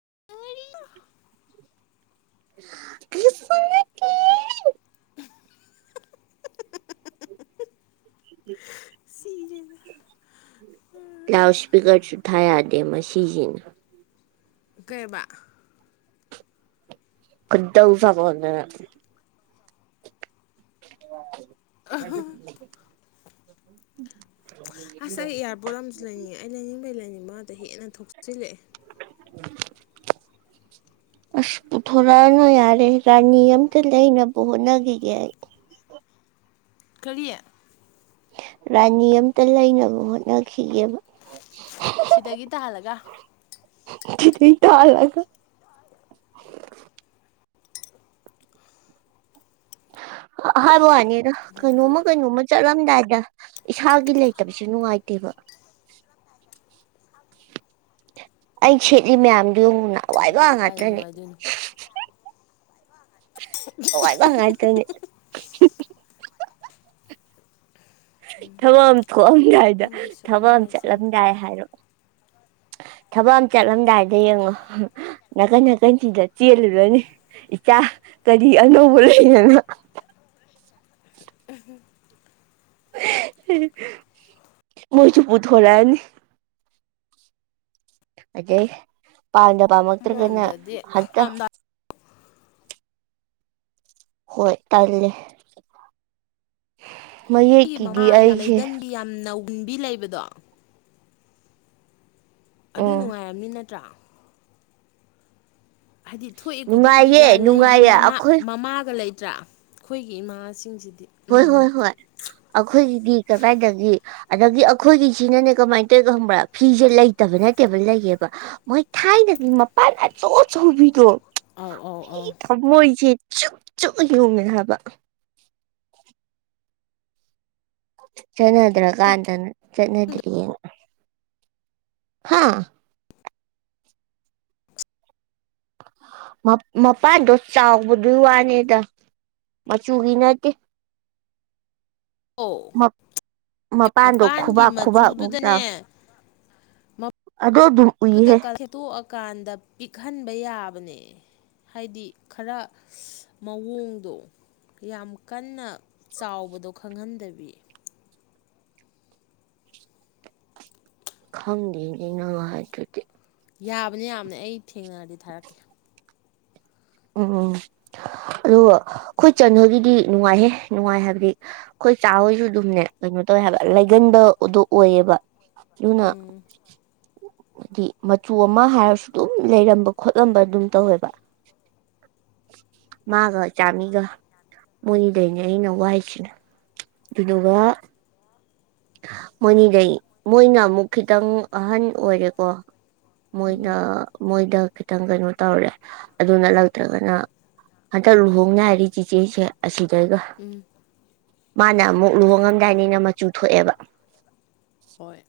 [unintelligible] [unintelligible] ꯁꯤꯔꯦꯗ loud ꯏꯁꯄꯤꯀꯔꯁꯨ ꯊꯥ ꯌꯥꯗꯦ ꯃꯁꯤꯖꯤꯅ ꯀꯕ ꯈꯣꯏꯗꯧ ꯁꯥꯎꯒꯠꯂꯛꯇꯅ [unintelligible] [unintelligible] [inaudible] ꯑꯁ ꯑꯩ ꯏꯌꯥꯔꯄꯣꯠ ꯑꯃꯁꯨ ꯂꯩꯅꯤꯡꯉꯦ ꯑꯩ ꯂꯩꯅꯤꯡꯕꯩ ꯂꯩꯅꯤꯡꯕ ꯑꯗ ꯍꯦꯟꯅ ꯊꯣꯛꯆꯤꯜꯂꯛꯑꯦ ꯑꯁ ꯄꯨꯊꯣꯔꯛꯑꯅ ꯌꯥꯔꯦ ꯔꯥꯅꯤ ꯑꯝꯇ ꯂꯩꯅꯕ ꯍꯣꯠꯅꯈꯤꯒꯦ ꯑꯩ ꯀꯔꯤ ꯔꯥꯅꯤ ꯑꯝꯇ ꯂꯩꯅꯕ ꯍꯣꯠꯅꯈꯤꯒꯦꯕ ꯁꯤꯗꯒꯤ ꯇꯥꯍꯜꯂꯒ [unintelligible] ꯇꯥꯍꯜꯂꯒ ꯑꯍꯥꯟꯕ ꯋꯥꯅꯤꯅ ꯂꯩꯌꯨ ꯀꯩꯅꯣꯝꯃ ꯀꯩꯅꯣꯝꯃ ꯆꯠꯂꯝꯗꯥꯏꯗ ꯏꯁꯥꯒꯤ ꯂꯩꯇꯕꯤꯁꯨ ꯅꯨꯡꯉꯥꯏꯇꯦꯕ ꯑꯩ ꯁꯦꯠꯂꯤ ꯃꯌꯥꯝꯗꯨ ꯌꯦꯡꯉꯨꯅ ꯋꯥꯏꯕꯣ ꯑꯗꯨꯕꯨꯗꯤ ꯀꯥꯏꯗ ꯉꯇꯅꯦ ꯅꯨꯡꯉꯥꯏꯗꯣꯏꯅꯣ ꯥꯏꯅꯦ ꯊꯕꯛ ꯑꯃ ꯊꯣꯛꯑꯝꯗꯥꯏꯗ ꯅꯪꯒꯤꯁꯨ ꯊꯕꯛ ꯑꯃ ꯂꯩꯁꯤꯟ ꯐꯩ ꯆꯠꯂꯝꯗꯥꯏ ꯍꯥꯏꯔꯣ ꯊꯕꯛ ꯑꯃ ꯆꯠꯂꯝꯗꯥꯏꯗ ꯌꯦꯡꯉꯣ ꯅꯥꯀꯟ ꯅꯥꯀꯟꯁꯤꯗ ꯆꯦꯜꯂꯨꯔꯅꯤ ꯏꯆꯥ ꯀꯔꯤ ꯑꯅꯧꯕ ꯂꯩꯅꯅ ꯃꯣꯏ ꯆꯨꯞꯄꯨꯊ ꯍꯣꯔꯅꯤ ꯑꯩꯦ ꯄꯥꯡꯅ ꯄꯥ ꯃꯛꯇ꯭ꯔ ꯀꯩꯅ ꯑꯃꯔꯣꯝꯗꯗꯤ ꯍꯥꯠꯇ ꯌꯥꯝꯅ ꯍꯣꯏ ꯇꯥꯏꯦ ꯃꯌꯦꯛꯀꯤꯗꯤ ꯑꯩꯁꯦ ꯄꯨꯟꯕꯤ ꯂꯩꯕꯗꯣ ꯑꯗꯨ ꯎꯝ ꯅꯨꯡꯉꯥꯏꯔꯃꯤꯅ ꯆ ꯍꯥꯏꯗꯤ ꯊꯣꯛꯏ ꯈꯨꯗꯤꯡꯒꯤꯒ ꯅꯨꯡꯉꯥꯏꯌꯦ ꯂꯩꯕꯤ ꯅꯨꯡꯉꯥꯏꯌꯦ ꯃꯃꯥ ꯑꯩꯈꯣꯏ ꯃꯃꯥꯒ ꯂꯩ ꯅꯠꯇ꯭ꯔꯥ ꯑꯩꯈꯣꯏꯒꯤ ꯏꯃꯥꯁꯤꯡꯁꯤꯗꯤ ꯍꯣꯏ ꯍꯣꯏ ꯎꯝ ꯍꯣꯏ ꯑꯩꯈꯣꯏꯒꯤꯗꯤ ꯀꯗꯥꯏꯗꯗꯒꯤ ꯑꯗꯒꯤ ꯑꯩꯈꯣꯏꯒꯤꯁꯤꯅꯅꯦ ꯀꯃꯥꯏꯅ ꯇꯧꯔꯤꯅꯣ ꯈꯪꯕ꯭ꯔꯥ ꯐꯤꯁꯦ ꯂꯩꯇꯕ ꯅꯠꯇꯦꯕ ꯂꯩꯒꯦꯕ ꯃꯣꯏ ꯊꯥꯏꯅꯒꯤ ꯃꯄꯥꯟ ꯑꯆꯧ ꯑꯆꯧꯕꯤꯗꯣ ꯑꯥꯎ ꯑꯥꯎ ꯑꯥꯎ ꯊꯃꯣꯏꯁꯦ ꯆꯨꯞ ꯆꯨꯞꯅ ꯌꯣꯉꯦ ꯍꯥꯏꯕ [unintelligible] ꯆꯗ꯭ꯔ ꯀꯥꯟꯗꯅ ꯆꯉꯗꯔꯤ ꯌꯦꯅ ꯍꯥꯥ ꯃꯄꯥꯟꯗꯣ ꯆꯥꯎꯕꯗꯨ ꯋꯥꯅꯤꯗ ꯃꯆꯨꯒꯤ ꯅꯠꯇꯦ ꯑꯣ ꯃꯄꯥꯟꯗꯣ ꯃꯄꯥꯟꯒꯤ ꯈꯨꯕꯥꯛ ꯈꯨꯕꯥꯛꯃꯨꯛ ꯃꯆꯨꯗꯨꯗꯅꯦ ꯆꯥꯎꯋꯤ ꯑꯗꯣ ꯑꯗꯨꯝ ꯎꯍꯦ ꯀꯥꯟꯗ ꯄꯤꯛꯍꯟꯕ ꯌꯥꯕꯅꯦ ꯍꯥꯏꯗꯤ ꯈꯔ ꯃꯑꯣꯡꯗꯣ ꯌꯥꯝ ꯀꯟꯅ ꯆꯥꯎꯕꯗꯣ ꯈꯪꯍꯟꯗꯕꯤ ꯈꯪꯗꯦꯅꯦꯩꯅ ꯍꯥꯏꯗ꯭ꯔꯗꯤ ꯌꯥꯕꯅ ꯌꯥꯝꯅ ꯑꯩ ꯊꯦꯡꯅꯔꯗꯤ ꯊꯥꯔꯛꯀꯦ ꯎꯝ ꯑꯗꯨꯒ ꯑꯩꯈꯣꯏ ꯆꯟꯍꯣꯏꯒꯤꯗꯤ ꯅꯨꯡꯉꯥꯏꯍꯦ ꯅꯨꯡꯉꯥꯏ ꯍꯥꯏꯕꯗꯤ ꯑꯩꯈꯣꯏ ꯆꯥ ꯍꯣꯏꯁꯨ ꯑꯗꯨꯝꯅꯦ ꯀꯩꯅꯣ ꯇꯧꯋꯦ ꯍꯥꯏꯕ ꯂꯩꯒꯟꯕꯗꯣ ꯑꯣꯏꯌꯦꯕ ꯌꯅ ꯎꯝ ꯍꯥꯏꯗꯤ ꯃꯆꯨ ꯑꯃ ꯍꯥꯏꯔꯁꯨ ꯑꯗꯨꯝ ꯂꯩꯔꯝꯕ ꯈꯣꯠꯂꯝꯕ ꯑꯗꯨꯝ ꯇꯧꯋꯦꯕ [unintelligible] ꯃꯥꯒ ꯍꯣꯏ ꯆꯥꯃꯤꯒ ꯃꯣꯏꯅꯤꯗꯅꯦ ꯑꯩꯅ ꯋꯥꯏꯁꯤꯅ ꯑꯗꯨꯒ ꯋꯥ ꯃꯣꯏꯅꯤꯗꯩ ꯃꯣꯏꯅ ꯑꯃꯨꯛ ꯈꯤꯇꯪ ꯑꯍꯟ ꯑꯣꯏꯔꯦꯀꯣ ꯃꯣꯏꯅ ꯎꯝ ꯃꯣꯏꯗ ꯈꯤꯇꯪ ꯀꯩꯅꯣ ꯇꯧꯔꯦ ꯑꯗꯨꯅ ꯂꯛꯇ꯭ꯔꯒꯅ ꯍꯟꯗꯛ ꯂꯨꯍꯣꯡꯉ ꯍꯥꯏꯔꯤ ꯆꯦꯆꯦꯁꯦ ꯑꯁꯤ ꯀꯒ ꯎꯝ ꯃꯥꯅ ꯑꯃꯨꯛ ꯂꯨꯍꯣꯡꯉꯝꯗꯥꯏꯅꯤꯅ ꯃꯆꯨ ꯊꯣꯛꯑꯦꯕ ꯍꯣꯏ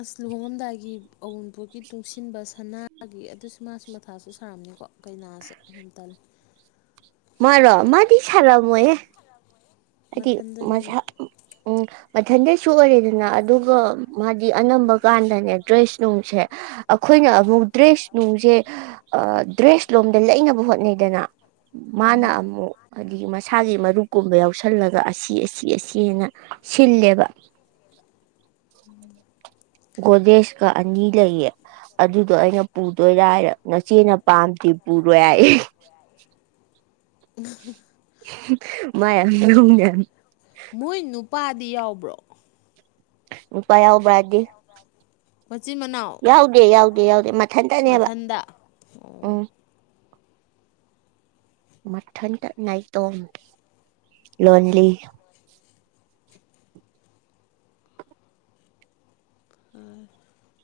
ꯑꯁ ꯂꯨꯍꯣꯡꯡꯂꯝꯗꯥꯏꯒꯤ ꯑꯎꯟꯄꯣꯛꯒꯤ ꯇꯨꯡꯁꯤꯟꯕ ꯁꯅꯥꯒꯤ ꯑꯗꯨꯁꯨ ꯃꯥꯁꯨ ꯃꯊꯥꯁꯨ ꯁꯥꯔꯝꯅꯤꯀꯣ ꯀꯩꯅꯥꯁꯦ ꯀꯩꯇꯜꯜꯂꯤ ꯃꯔ ꯃꯥꯗꯤ ꯁꯥꯥꯔꯃ ꯑꯦ ꯍꯥꯏꯗꯤ ꯃꯊꯟꯗꯅꯤꯅ ꯃꯖꯥ ꯎꯝ ꯃꯊꯟꯗꯁꯨ ꯑꯣꯏꯔꯦꯗꯅ ꯑꯗꯨꯒ ꯃꯥꯗꯤ ꯑꯅꯝꯕꯀꯥꯟꯗꯅꯦ ꯗ꯭ꯔꯦꯁ ꯅꯨꯡꯁꯦ ꯑꯩꯈꯣꯏꯅ ꯑꯃꯨꯛ ꯗ꯭ꯔꯦꯁ ꯅꯨꯡꯁꯦ ꯗ꯭ꯔꯦꯁ ꯂꯣꯝꯗ ꯂꯩꯅꯕ ꯍꯣꯠꯅꯩꯗꯅ ꯃꯥꯅ ꯑꯗꯒꯤ ꯃꯁꯥꯒꯤ ꯃꯔꯨꯞꯀꯨꯝꯕ ꯌꯥꯎꯁ ꯈꯜꯂꯒ ꯑꯁꯤ ꯑꯁꯤ ꯑꯁꯤ ꯍꯥꯏꯅ ꯁꯤꯜꯂꯦꯕ ꯒꯣꯗꯦꯁꯀ ꯑꯅꯤ ꯂꯩꯌꯦ ꯑꯗꯨꯗꯣ ꯑꯩꯅ ꯄꯨꯗꯣꯏꯔꯔ ꯅꯆꯦꯅ ꯄꯥꯝꯗꯤ ꯄꯨꯔꯣꯏ ꯍꯥꯏꯏ [unintelligible] ꯃꯌꯥꯝ ꯃꯔꯨ ꯌꯥꯌꯥꯝ ꯃꯣꯏ ꯅꯨꯄꯥꯗꯤ ꯌꯥꯎꯕ꯭ꯔꯣ ꯏꯄꯥ ꯌꯥꯎꯕꯗꯤ ꯃꯆꯤꯟ ꯃꯅꯥꯎ [unintelligible] ꯃꯊꯟꯗ ꯑꯣ ꯎꯝ ꯃꯊꯟꯗ ꯅꯇꯣ ꯂꯣꯟꯂꯤ [unintelligible]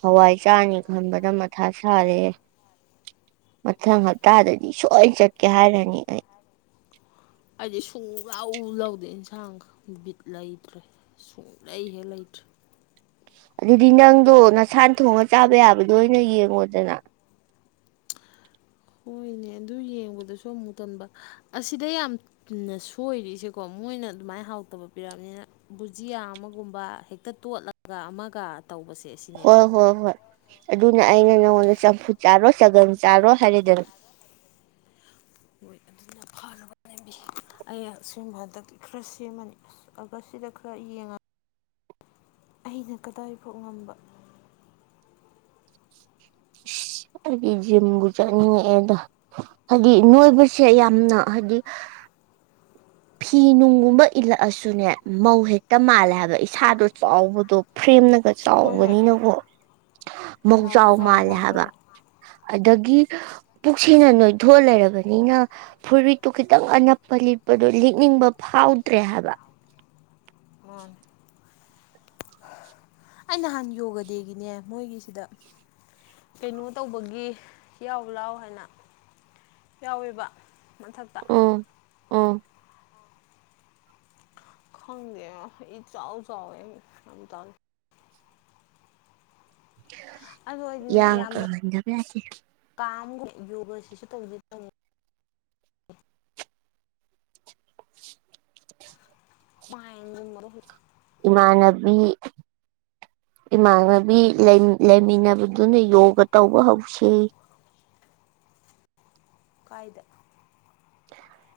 ꯍꯋꯥꯏ ꯆꯥꯅꯤ ꯈꯟꯕꯗ ꯃꯊꯥ ꯁꯥꯔꯦ ꯃꯊꯪ ꯍꯞꯇꯥꯗꯗꯤ ꯁꯨꯡꯣꯏꯅ ꯆꯠꯀꯦ ꯍꯥꯏꯔꯅꯤ ꯑꯩ ꯍꯥꯏꯗꯤ ꯁꯨꯡ ꯂꯧꯥꯎ ꯂꯧꯥꯎꯗꯦ ꯏꯟꯁꯥꯡꯒ ꯕꯤꯠ ꯂꯩꯇ꯭ꯔꯦ ꯁꯨꯡꯂꯩ ꯍꯦꯛ ꯂꯩꯇ꯭ꯔꯦ ꯑꯗꯨꯗꯤ ꯅꯪꯗꯣ ꯅꯁꯥꯟ ꯊꯣꯡꯉ ꯆꯥꯕ ꯌꯥꯕꯗꯣ ꯑꯣꯏꯅ ꯌꯦꯡꯉꯣꯗꯅ ꯍꯣꯏꯅꯦ ꯑꯗꯨ ꯌꯦꯡꯕꯗꯁꯨ ꯑꯃꯨꯛ ꯇꯣꯟꯕ ꯑꯁꯤꯗ ꯌꯥꯝꯅ ꯁꯣꯏꯔꯤꯁꯦꯀꯣ ꯃꯣꯏꯅ ꯑꯗꯨꯃꯥꯏꯅ ꯍꯥꯎꯇꯕ ꯄꯤꯔꯛꯑꯕꯅꯤꯅ ꯕꯨꯖꯤꯌꯥ ꯑꯃꯒꯨꯝꯕ ꯍꯦꯛꯇ ꯇꯣꯠꯂꯒ ꯑꯃꯒ ꯇꯧꯕꯁꯦ ꯁꯤꯅꯦꯕ ꯍꯣꯏ ꯍꯣꯏ ꯍꯣꯏ ꯑꯗꯨꯅ ꯑꯩꯅ ꯅꯉꯣꯟꯗ ꯆꯝꯐꯨ ꯆꯥꯔꯣ ꯁꯒꯝ ꯆꯥꯔꯣ ꯍꯥꯏꯔꯗꯅ ꯍꯣꯏ ꯑꯗꯨꯅ ꯐꯅꯕꯕꯤ ꯑꯩ ꯁꯤꯨꯝꯕ ꯍꯟꯗꯛꯤ ꯈꯔ ꯁꯦꯝꯃꯅꯤ ꯑꯒ ꯁꯤꯗ ꯈꯔ ꯌꯦꯡꯉꯒ ꯑꯩꯅ ꯀꯗꯥꯏ ꯐꯥꯎ ꯉꯝꯕ ꯑꯩꯗꯤ ꯖꯤꯝꯕꯨ ꯆꯠꯅꯤꯡꯉꯛꯑꯦꯗꯣ ꯍꯥꯏꯗꯤ ꯅꯣꯏꯕꯁꯦ ꯌꯥꯝꯅ ꯍꯥꯏꯗꯤ ꯐꯤ ꯅꯨꯡꯒꯨꯝꯕ ꯏꯜꯂꯛꯑꯁꯨꯅꯦ ꯃꯧ ꯍꯦꯛꯇ ꯃꯥꯜꯂꯦ ꯍꯥꯏꯕ ꯏꯁꯥꯗꯣ ꯆꯥꯎꯕꯗꯣ ꯐ꯭ꯔꯦꯝꯅ ꯍꯣꯏ ꯍꯣꯏ ꯆꯥꯎꯕꯅꯤꯅꯀꯣ ꯃꯧ ꯆꯥꯎꯥꯎ ꯃꯧꯖꯥꯎ ꯃꯥꯜꯂꯦ ꯍꯥꯏꯕ ꯃꯥꯟꯕꯗꯣ ꯑ ꯒꯤ ꯄꯨꯛ ꯁꯅ ꯅꯣꯏꯊꯣꯛ ꯂꯩꯔꯕꯅꯤꯅ ꯐꯨꯔꯤꯠꯇꯨ ꯈꯤꯇꯪ ꯑꯅꯞꯄ ꯂꯤꯞ ꯑꯗꯨ ꯂꯤꯛꯅꯤꯡꯕ ꯐꯥꯎꯗ꯭ꯔꯦ ꯍꯥꯏꯕ ꯑꯣ ꯑꯩ ꯅꯍꯥꯟ ꯌꯣꯒ ꯗꯦꯒꯤꯅꯦ ꯃꯣꯏꯒꯤꯁꯤꯗ ꯀꯩꯅꯣ ꯇꯧꯕꯒꯤ ꯌꯥꯎ ꯂꯥꯎ ꯍꯥꯏꯅ ꯌꯥꯎꯋꯦꯕ ꯃꯊꯛꯇ ꯑꯥ ꯈꯪꯗꯦ ꯏ ꯆꯥꯎꯎ ꯆꯎꯦ ꯑꯗ ꯑꯗꯣ ꯑꯩꯗꯤꯅꯦ ꯌꯥ ꯀꯗꯕꯁꯤ ꯌꯣꯒꯥꯁꯤꯁꯨ ꯇꯧꯗꯤ ꯇꯝꯣ ꯃꯥꯥꯏꯟ ꯃꯔꯔꯣ ꯏꯃꯥꯟꯅꯕꯤ ꯏꯃꯥꯟꯅꯕꯤ ꯂꯩꯃꯤꯟꯅꯕꯗꯨꯅ ꯌꯣꯒ ꯇꯧꯕ ꯍꯧꯁꯤ ꯀꯥꯏꯗ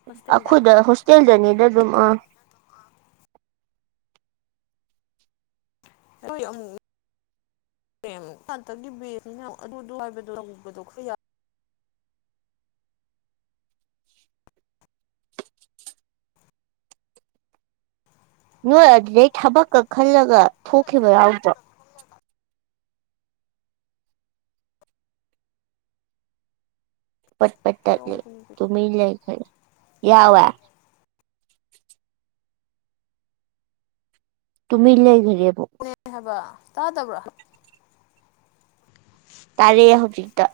ꯍꯣꯁꯇꯦꯜꯗ ꯑꯩꯈꯣꯏꯗ ꯍꯣꯁꯇꯦꯜꯗꯅꯤꯗ ꯑꯗꯨꯝ ꯑ ꯍꯣꯏ ꯑꯃꯨꯛ ꯉꯇꯒꯤꯕꯅꯤꯅ ꯑꯗꯨꯕꯗꯗꯣ ꯈꯔ ꯌꯥ ꯅꯣꯏ ꯑꯗꯨꯗꯩ ꯊꯕꯛꯀ ꯈꯜꯂꯒ ꯊꯣꯛꯈꯤꯕ ꯌꯥꯎꯗ꯭ꯔꯣ ꯄꯄ ꯇ ꯂꯩ ꯌꯥꯎꯕꯅꯤ ꯇꯃꯤ ꯂꯩꯏ ꯈꯔ ꯌꯥꯋꯦ ꯇꯨꯃꯤ ꯏ ꯂꯩꯒꯦ [unintelligible] ꯍꯕ ꯇꯥꯗꯕ꯭ꯔ ꯇꯥꯔꯦ ꯍꯧꯖꯤꯛꯇ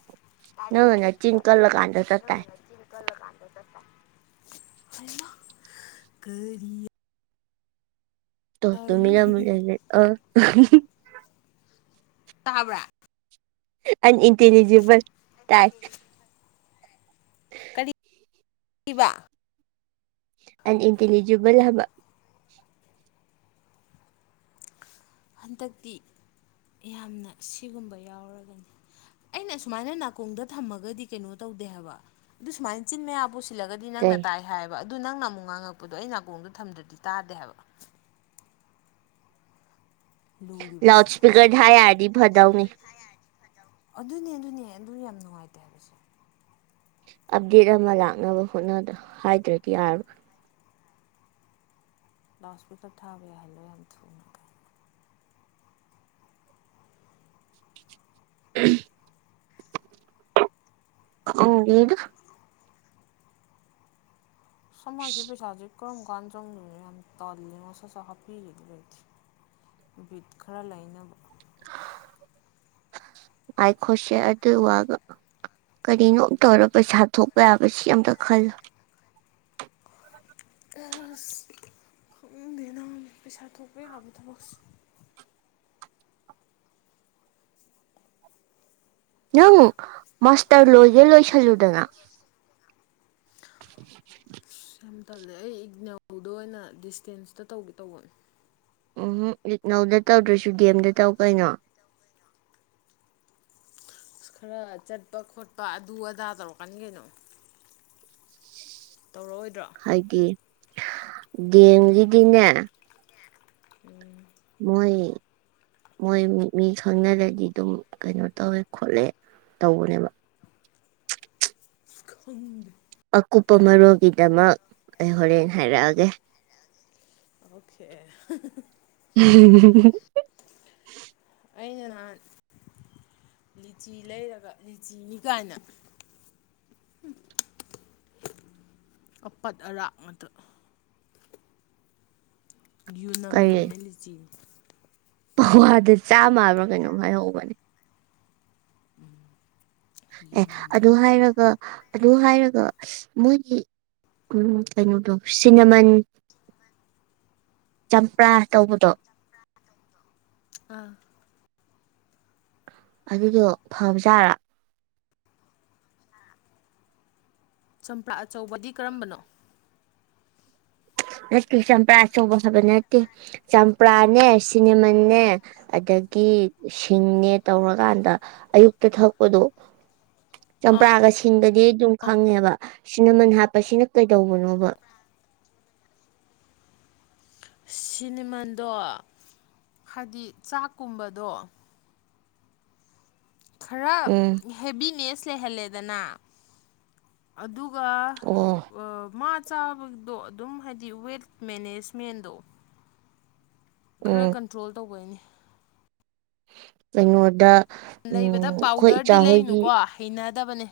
ꯇꯥꯔꯦ ꯅꯪꯅ ꯅ ꯍꯧꯖꯤꯛ ꯆꯤꯟ ꯀꯜꯂꯀꯥꯟꯗ ꯆ ꯅꯪꯅ ꯇꯥꯏ ꯅꯆꯤꯟ ꯀꯜꯂꯀꯥꯟꯗ ꯆꯠꯄ ꯀꯔꯤ ꯇ ꯇꯃꯤ ꯍꯥꯏꯌꯨ ꯌꯥꯦ ꯑ ꯇꯥꯕ꯭ꯔꯥ ꯑꯟꯏꯟꯇꯦꯂꯤꯖꯤꯦꯕꯜ ꯇꯥꯏ ꯏꯕ ꯑꯟꯏꯟꯇꯦꯂꯤꯖꯤꯕꯜ ꯍꯥꯕ ꯍꯟꯗꯛꯇꯤ ꯌꯥꯝꯅ ꯁꯤꯒꯨꯝꯕ ꯌꯥꯎꯔꯒꯅꯤ ꯑꯩꯅ ꯑꯨꯃꯥꯏꯅ ꯅꯥꯀꯣꯡꯗ ꯊꯝꯃꯒꯗꯤ ꯀꯩꯅꯣ ꯇꯧꯗꯦ ꯍꯥꯏꯕ ꯑꯗꯨ ꯁꯨꯃꯥꯏꯅ ꯆꯤꯟ ꯃꯌꯥꯕꯨ ꯁꯤꯜꯂꯒꯗꯤ ꯅꯪꯅ ꯀꯩ ꯇꯥꯏ ꯍꯥꯏꯕ ꯑꯗꯨ ꯅꯪꯅ ꯑꯃꯨꯛ ꯉꯥꯡꯉꯛꯄꯗꯣ ꯑꯩ ꯅꯥꯀꯣꯡꯗꯣ ꯊꯝꯗ꯭ꯔꯗꯤ ꯇꯥꯗꯦ ꯍꯥꯏꯕ ꯂꯥꯎꯠ ꯂꯨꯔꯤꯕꯁꯦ ꯁꯄꯤꯀꯔꯗ ꯑꯔꯗꯤ ꯐꯗꯥꯧꯅꯤ ꯑꯗꯨꯅꯦ ꯑꯗꯨꯅꯦ ꯑꯗꯨ ꯌꯥꯝ ꯅꯨꯡꯉꯥꯏꯇꯦ ꯍꯥꯏꯕꯁꯦ ꯑꯞꯗꯦꯠ ꯑꯃ ꯂꯥꯛꯅꯕ ꯍꯣꯠ ꯍꯥꯏꯗ꯭ꯔꯗꯤ ꯌꯥꯔꯕꯣꯏꯥ ꯂꯥꯎꯁꯄꯦꯠꯇꯔ ꯊꯥꯕ ꯌꯥꯏꯍꯜꯂꯣ ꯌꯥꯝ ꯊꯨꯅ ꯀꯥꯏ ꯎ ꯑ ꯌꯦꯗ ꯁꯃꯥꯟꯁꯤ ꯄꯩꯁꯥꯁꯤ ꯀꯔꯝ ꯀꯥꯟ ꯆꯣꯡꯗꯅ ꯌꯥꯝ ꯇꯜꯂꯤ ꯃꯣꯁꯁ ꯍꯥꯞꯄꯤꯔꯤꯠ ꯕꯤꯠ ꯈꯔ ꯂꯩꯅꯕ ꯉꯥꯏꯈꯣꯁꯦ ꯑꯗꯨ ꯋꯥꯒ ꯀꯔꯤꯅꯣ ꯇꯧꯔ ꯄꯩꯁꯥ ꯊꯣꯛꯄ ꯌꯥꯕꯁꯤ ꯑꯝꯇ ꯈꯜꯂꯨ ꯑꯁ ꯈꯪꯅꯤꯡꯗꯦꯅ ꯄꯩꯁꯥ ꯊꯣꯛꯄ ꯌꯥꯕ ꯊꯕꯛꯁꯨ ꯅꯪ ꯃꯥꯁꯇꯔ ꯂꯣꯏꯒꯦ ꯂꯣꯏꯁꯜꯂꯨꯗꯅ [inaudible] ꯀ ꯇꯜꯂꯦ ꯑꯩ ꯏꯒꯅꯦꯜꯗ ꯑꯣꯏꯅ ꯗꯤꯁꯇꯦꯟꯁꯇ ꯇꯧꯒꯦ ꯇꯧꯕꯅꯦ ꯎꯝ ꯏꯛꯅꯧꯗ ꯇꯧꯗ꯭ꯔꯁꯨ ꯗꯦꯝꯗ ꯇꯧ ꯀꯩꯅꯣ ꯑ ꯈꯔ ꯆꯠꯄ ꯈꯣꯠꯄ ꯑꯗꯨ ꯑꯗꯥ ꯇꯧꯔꯛꯀꯅꯤ ꯀꯩꯅꯣ ꯇꯧꯔꯛꯑꯣꯏꯗ꯭ꯔꯣ ꯗꯦꯡꯒꯤꯗꯤꯅꯦ ꯎꯝ ꯃꯣꯏ ꯃꯣꯏ ꯃꯤ ꯈꯪꯅꯔꯗꯤ ꯑꯗꯨꯝ ꯀꯩꯅꯣ ꯇꯧꯋꯦ ꯈꯣꯠꯂꯦ ꯇꯧꯕꯅꯦꯕ [unintelligible] ꯑꯀꯨꯞꯄ ꯃꯔꯣꯜꯒꯤꯗꯃꯛ ꯑꯩ ꯍꯣꯔꯦꯟ ꯍꯥꯏꯔꯛꯑꯒꯦ ꯑꯣꯀꯦ [unintelligible] ꯑꯩꯅ ꯅꯍꯥꯟ ꯂꯤꯆꯤ ꯂꯩꯔꯒ ꯂꯤꯆꯤꯅꯤ ꯀꯥꯏꯅ ꯑꯄꯠ ꯑꯔꯥꯛ ꯑꯗꯨ ꯌꯨꯅꯝ ꯀꯔꯤ ꯅꯝꯃꯦ ꯂꯤꯆꯤ ꯄꯋꯥꯗ ꯆꯥ ꯃꯕ꯭ꯔꯥ ꯀꯩꯅꯣꯝ ꯍꯥꯏꯍꯧꯕꯅꯦ ꯑꯦ ꯌꯨꯅꯝ ꯅꯝ ꯑꯗꯨ ꯍꯥꯏꯔꯒ ꯑꯗꯨ ꯍꯥꯏꯔꯒ ꯃꯣꯏꯒꯤ ꯀꯩꯅꯣꯗꯣ ꯁꯤꯅꯃꯟ ꯆꯝꯄ꯭ꯔꯥ ꯇꯧꯕꯗꯣ ꯑꯥ ꯑꯗꯨꯗꯣ ꯐꯕꯖꯥꯔꯥ ꯆꯝꯄ꯭ꯔꯥ ꯑꯆꯧꯕꯗꯤ ꯀꯔꯝꯕꯅꯣ ꯅꯠꯇꯦ ꯆꯝꯄ꯭ꯔꯥ ꯑꯆꯧꯕ ꯍꯥꯏꯕ ꯅꯠꯇꯦ ꯆꯝꯄ꯭ꯔꯥꯅꯦ ꯁꯤꯅꯦꯃꯦ ꯑꯗꯒꯤ ꯁꯤꯡꯅꯦ ꯇꯧꯔꯀꯥꯟꯗ ꯑꯌꯨꯛꯇ ꯊꯛꯄꯗꯣ ꯑꯥ ꯆꯝꯄ꯭ꯔꯥꯒ ꯁꯤꯡꯒ ꯑꯗꯨꯝ ꯈꯪꯉꯦꯕ ꯁꯤꯅꯃꯟ ꯍꯥꯞꯄꯁꯤꯅ ꯀꯩꯗꯧꯕꯅꯣꯕ ꯁꯤꯅꯦꯃꯟꯗꯣ ꯍꯥꯏꯗꯤ ꯆꯥꯛꯀꯨꯝꯕꯗꯣ ꯈꯔ ꯎꯝ ꯍꯦꯕꯤꯅꯦꯁ ꯂꯩꯍꯜꯂꯦ ꯅ ꯑꯗꯨ ꯋꯥ ꯆꯥꯕꯗꯣ ꯑꯗꯨꯝ ꯍꯥꯏꯗꯤ ꯋꯦꯠ ꯃꯦꯅꯦꯖꯃꯦꯟꯗꯣ ꯈꯔ ꯎꯝ ꯀꯟꯇ꯭ꯔꯣꯜ ꯇꯧꯕꯅꯤ ꯄꯉꯣꯗ ꯂꯩꯕꯗ ꯄꯥꯎꯗꯔꯗꯤ ꯂꯩꯅꯨꯀꯣ ꯍꯩꯅ ꯗꯕꯅꯤ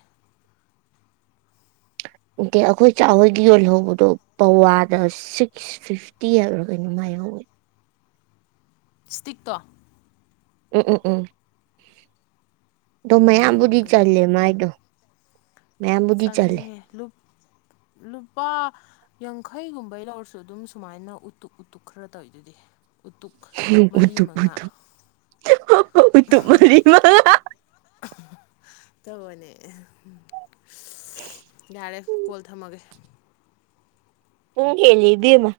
ꯅꯠꯇꯦ ꯑꯩꯈꯣꯏ ꯆꯥꯛꯍꯣꯏꯒꯤ ꯌꯣꯜꯍꯧꯕꯗꯣ ꯄꯋꯥꯗ ꯁꯤꯛꯁ ꯐꯤꯐꯇꯤ ꯍꯥꯏꯕ꯭ꯔꯥ ꯀꯩꯅꯣ ꯃꯥꯏꯍꯧꯋꯤ ꯏꯁꯇꯤꯛꯇꯣ ꯑꯣ ꯑꯣ ꯑꯣ ꯗ ꯎꯝ ꯃꯌꯥꯝꯕꯨꯗꯤ ꯆꯜꯂꯦ ꯃꯥꯥꯏꯗꯣ ꯆꯥꯟꯅꯤ ꯂꯨꯞ ꯂꯨꯄꯥ ꯌꯥꯡꯈꯩꯒꯨꯝꯕꯩ ꯂꯧꯔꯁꯨ ꯑꯗꯨꯝ ꯁꯨꯃꯥꯏꯅ ꯎꯇꯨ ꯎꯇꯨꯛ ꯈꯔ ꯇꯧꯋꯤ ꯑꯗꯨꯗꯤ [unintelligible] ꯍ ꯇꯨꯝꯃꯔꯤꯃ ꯇꯅꯦ ꯌꯥꯔꯦ ꯀꯣꯜ ꯊꯝꯃꯒꯦ ꯎꯨꯡ ꯀꯦꯗꯦꯃ